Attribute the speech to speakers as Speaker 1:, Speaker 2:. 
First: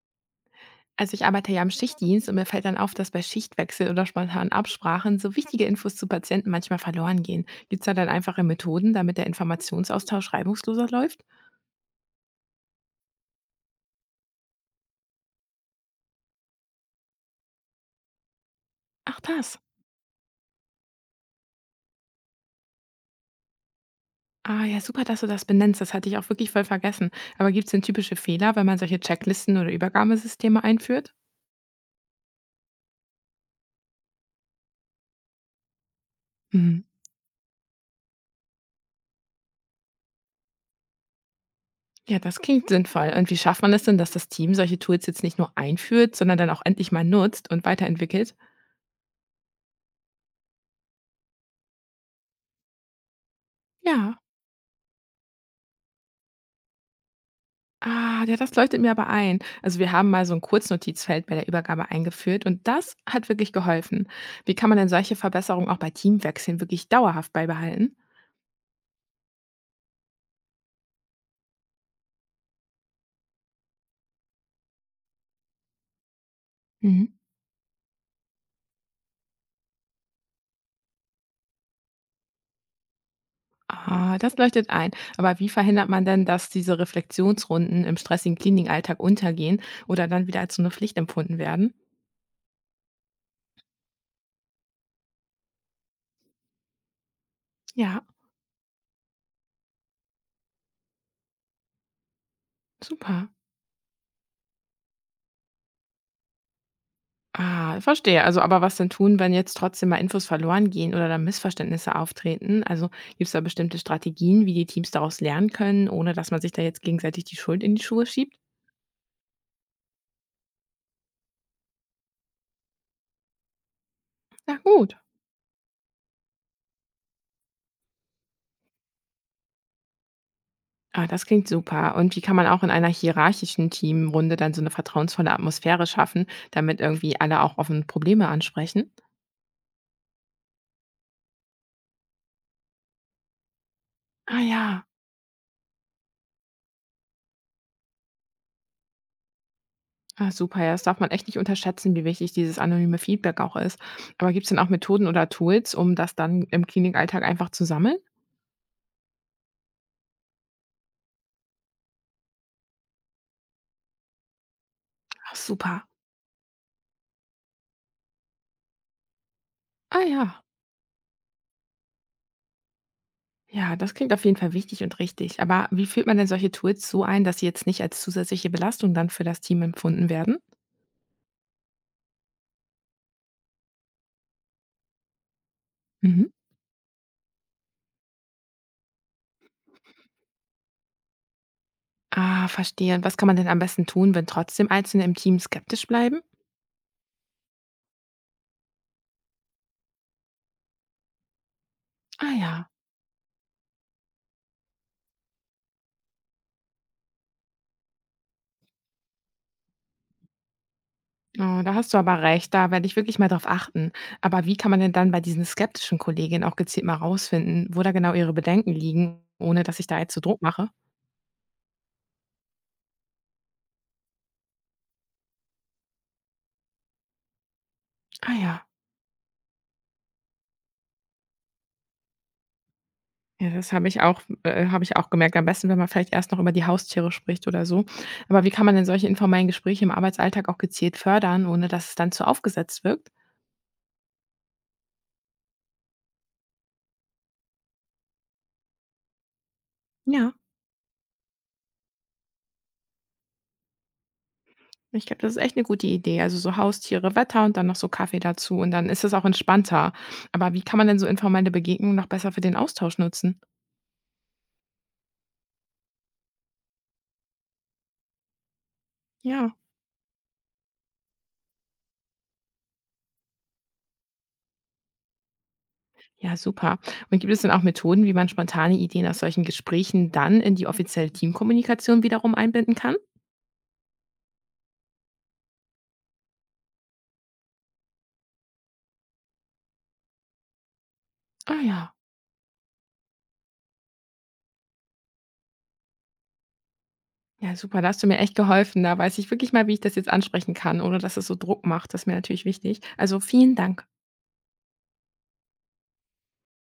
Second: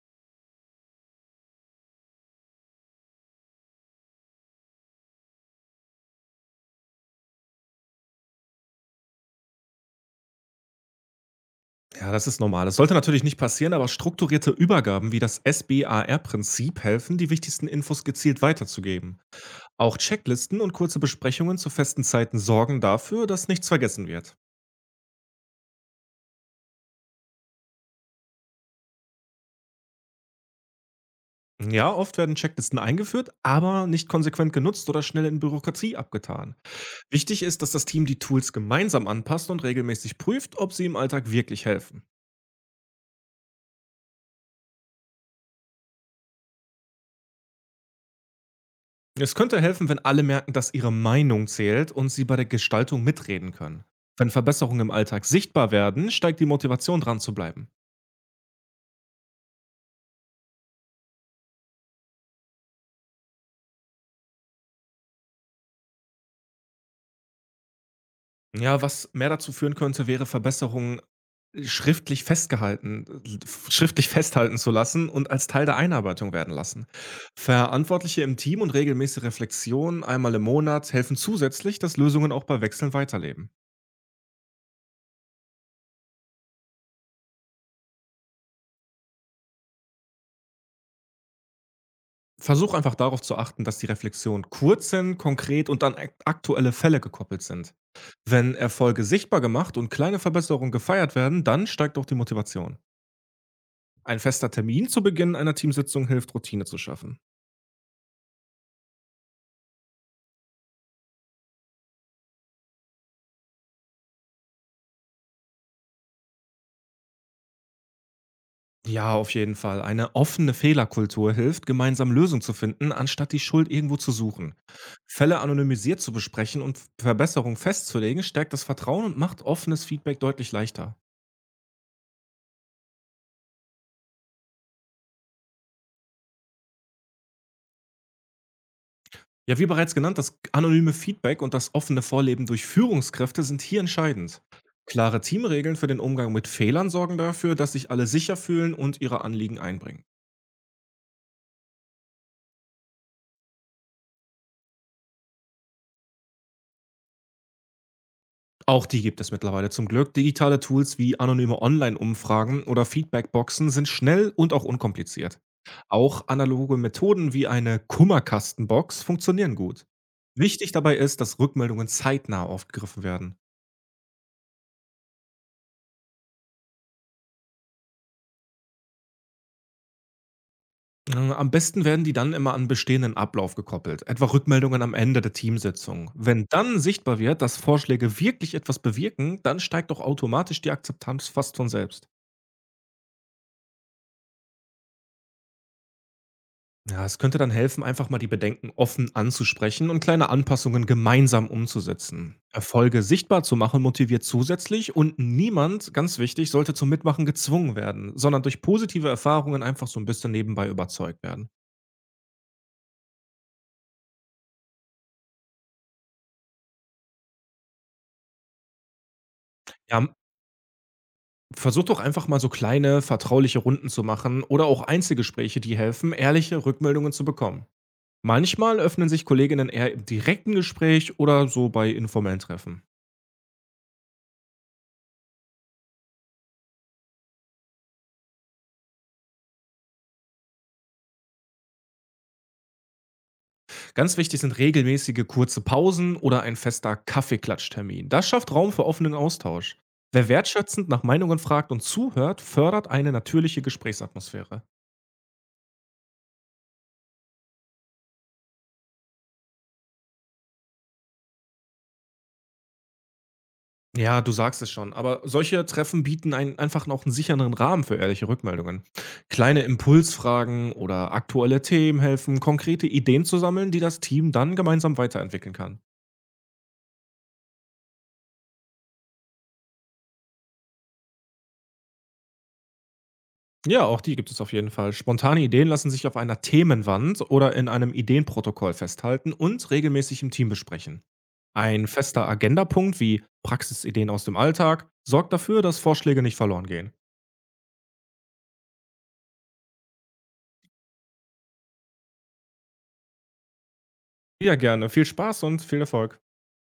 Speaker 1: Also ich arbeite ja im Schichtdienst und mir fällt dann auf, dass bei Schichtwechsel oder spontanen Absprachen so wichtige Infos zu Patienten manchmal verloren gehen. Gibt es da dann einfache Methoden, damit der Informationsaustausch reibungsloser läuft?
Speaker 2: Ja, das ist normal. Das sollte natürlich nicht passieren, aber strukturierte Übergaben wie das SBAR-Prinzip helfen, die wichtigsten Infos gezielt weiterzugeben.
Speaker 1: Ach das.
Speaker 2: Auch Checklisten und kurze Besprechungen zu festen Zeiten sorgen dafür, dass nichts vergessen wird.
Speaker 1: Ah ja, super, dass du das benennst. Das hatte ich auch wirklich voll vergessen. Aber gibt es denn typische Fehler, wenn man solche Checklisten oder Übergabesysteme einführt?
Speaker 2: Ja, oft werden Checklisten eingeführt, aber nicht konsequent genutzt oder schnell in Bürokratie abgetan.
Speaker 1: Hm.
Speaker 2: Wichtig ist, dass das Team die Tools gemeinsam anpasst und regelmäßig prüft, ob sie im Alltag wirklich helfen.
Speaker 1: Ja, das klingt sinnvoll. Und wie schafft man es denn, dass das Team solche Tools jetzt nicht nur einführt, sondern dann auch endlich mal nutzt und weiterentwickelt?
Speaker 2: Es könnte helfen, wenn alle merken, dass ihre Meinung zählt und sie bei der Gestaltung mitreden können.
Speaker 1: Ja.
Speaker 2: Wenn Verbesserungen im Alltag sichtbar werden, steigt die Motivation dran zu bleiben.
Speaker 1: Ah, ja, das leuchtet mir aber ein. Also wir haben mal so ein Kurznotizfeld bei der Übergabe eingeführt und das hat wirklich geholfen. Wie kann man denn solche Verbesserungen auch bei Teamwechseln wirklich dauerhaft beibehalten?
Speaker 2: Ja, was mehr dazu führen könnte, wäre Verbesserungen schriftlich festgehalten, schriftlich festhalten zu lassen und als Teil der Einarbeitung werden lassen.
Speaker 1: Mhm.
Speaker 2: Verantwortliche im Team und regelmäßige Reflexionen einmal im Monat helfen zusätzlich, dass Lösungen auch bei Wechseln weiterleben.
Speaker 1: Ah, das leuchtet ein. Aber wie verhindert man denn, dass diese Reflexionsrunden im stressigen Cleaning-Alltag untergehen oder dann wieder als so 'ne Pflicht empfunden werden?
Speaker 2: Versuch einfach darauf zu achten, dass die Reflexionen kurz sind, konkret und an aktuelle Fälle gekoppelt sind.
Speaker 1: Ja,
Speaker 2: Wenn Erfolge sichtbar gemacht und kleine Verbesserungen gefeiert werden, dann steigt auch die Motivation.
Speaker 1: super.
Speaker 2: Ein fester Termin zu Beginn einer Teamsitzung hilft, Routine zu schaffen.
Speaker 1: Ah, verstehe. Also, aber was denn tun, wenn jetzt trotzdem mal Infos verloren gehen oder da Missverständnisse auftreten? Also, gibt es da bestimmte Strategien, wie die Teams daraus lernen können, ohne dass man sich da jetzt gegenseitig die Schuld in die Schuhe schiebt?
Speaker 2: Ja, auf jeden Fall. Eine offene Fehlerkultur hilft, gemeinsam Lösungen zu finden, anstatt die Schuld irgendwo zu suchen.
Speaker 1: Na gut.
Speaker 2: Fälle anonymisiert zu besprechen und Verbesserungen festzulegen, stärkt das Vertrauen und macht offenes Feedback deutlich leichter.
Speaker 1: Ah, das klingt super. Und wie kann man auch in einer hierarchischen Teamrunde dann so eine vertrauensvolle Atmosphäre schaffen, damit irgendwie alle auch offen Probleme ansprechen?
Speaker 2: Ja, wie bereits genannt, das anonyme Feedback und das offene Vorleben durch Führungskräfte sind hier entscheidend.
Speaker 1: Ah ja,
Speaker 2: Klare Teamregeln für den Umgang mit Fehlern sorgen dafür, dass sich alle sicher fühlen und ihre Anliegen einbringen.
Speaker 1: ah, super. Ja, das darf man echt nicht unterschätzen, wie wichtig dieses anonyme Feedback auch ist. Aber gibt es denn auch Methoden oder Tools, um das dann im Klinikalltag einfach zu sammeln?
Speaker 2: Auch die gibt es mittlerweile zum Glück. Digitale Tools wie anonyme Online-Umfragen oder Feedbackboxen sind schnell und auch
Speaker 1: Ach,
Speaker 2: unkompliziert.
Speaker 1: super.
Speaker 2: Auch analoge Methoden wie eine Kummerkastenbox funktionieren gut.
Speaker 1: Ah ja.
Speaker 2: Wichtig dabei ist, dass Rückmeldungen zeitnah aufgegriffen werden.
Speaker 1: Ja, das klingt auf jeden Fall wichtig und richtig. Aber wie führt man denn solche Tools so ein, dass sie jetzt nicht als zusätzliche Belastung dann für das Team empfunden werden?
Speaker 2: Am besten werden die dann immer an bestehenden Ablauf gekoppelt, etwa Rückmeldungen am Ende der Teamsitzung.
Speaker 1: Mhm.
Speaker 2: Wenn dann sichtbar wird, dass Vorschläge wirklich etwas bewirken, dann steigt auch automatisch die Akzeptanz fast von selbst.
Speaker 1: Ah, verstehe. Und was kann man denn am besten tun, wenn trotzdem Einzelne im Team skeptisch bleiben?
Speaker 2: Ja, es könnte dann helfen, einfach mal die Bedenken offen anzusprechen und kleine Anpassungen gemeinsam
Speaker 1: Ah
Speaker 2: umzusetzen.
Speaker 1: ja.
Speaker 2: Erfolge sichtbar zu machen motiviert zusätzlich und niemand, ganz wichtig, sollte zum Mitmachen gezwungen werden, sondern durch positive Erfahrungen einfach so ein bisschen nebenbei überzeugt werden.
Speaker 1: Oh, da hast du aber recht, da werde ich wirklich mal drauf achten. Aber wie kann man denn dann bei diesen skeptischen Kolleginnen auch gezielt mal rausfinden, wo da genau ihre Bedenken liegen, ohne dass ich
Speaker 2: Ja,
Speaker 1: da jetzt
Speaker 2: am
Speaker 1: so Druck mache?
Speaker 2: Versuch doch einfach mal so kleine, vertrauliche Runden zu machen oder auch Einzelgespräche, die helfen, ehrliche Rückmeldungen zu bekommen.
Speaker 1: Ah ja.
Speaker 2: Manchmal öffnen sich Kolleginnen eher im direkten Gespräch oder so bei informellen Treffen.
Speaker 1: Ja, das habe ich auch gemerkt. Am besten, wenn man vielleicht erst noch über die Haustiere spricht oder so. Aber wie kann man denn solche informellen Gespräche im Arbeitsalltag auch gezielt fördern, ohne dass es dann zu aufgesetzt wirkt?
Speaker 2: Ganz wichtig sind regelmäßige kurze Pausen oder ein fester Kaffeeklatschtermin. Das schafft Raum für offenen Austausch. Wer
Speaker 1: Ja,
Speaker 2: wertschätzend nach Meinungen fragt und zuhört, fördert eine natürliche Gesprächsatmosphäre.
Speaker 1: ich glaube, das ist echt eine gute Idee. Also, so Haustiere, Wetter und dann noch so Kaffee dazu und dann ist es auch entspannter. Aber wie kann man denn so informelle Begegnungen noch besser für den Austausch nutzen?
Speaker 2: Ja, du sagst es schon, aber solche Treffen bieten einen einfach noch einen sicheren Rahmen für ehrliche Rückmeldungen.
Speaker 1: Ja.
Speaker 2: Kleine Impulsfragen oder aktuelle Themen helfen, konkrete Ideen zu sammeln, die das Team dann gemeinsam weiterentwickeln kann.
Speaker 1: Ja, super. Und gibt es denn auch Methoden, wie man spontane Ideen aus solchen Gesprächen dann in die offizielle Teamkommunikation wiederum einbinden kann?
Speaker 2: Ja, auch die gibt es auf jeden Fall. Spontane Ideen lassen sich auf einer Themenwand oder in einem Ideenprotokoll festhalten und regelmäßig im Team besprechen.
Speaker 1: Ah
Speaker 2: Ein
Speaker 1: ja.
Speaker 2: fester Agendapunkt wie Praxisideen aus dem Alltag sorgt dafür, dass Vorschläge nicht verloren gehen.
Speaker 1: Ja, super, da hast du mir echt geholfen. Da weiß ich wirklich mal, wie ich das jetzt ansprechen kann, ohne dass es so Druck macht. Das ist mir natürlich wichtig. Also vielen Dank.
Speaker 2: Ja, gerne. Viel Spaß und viel Erfolg.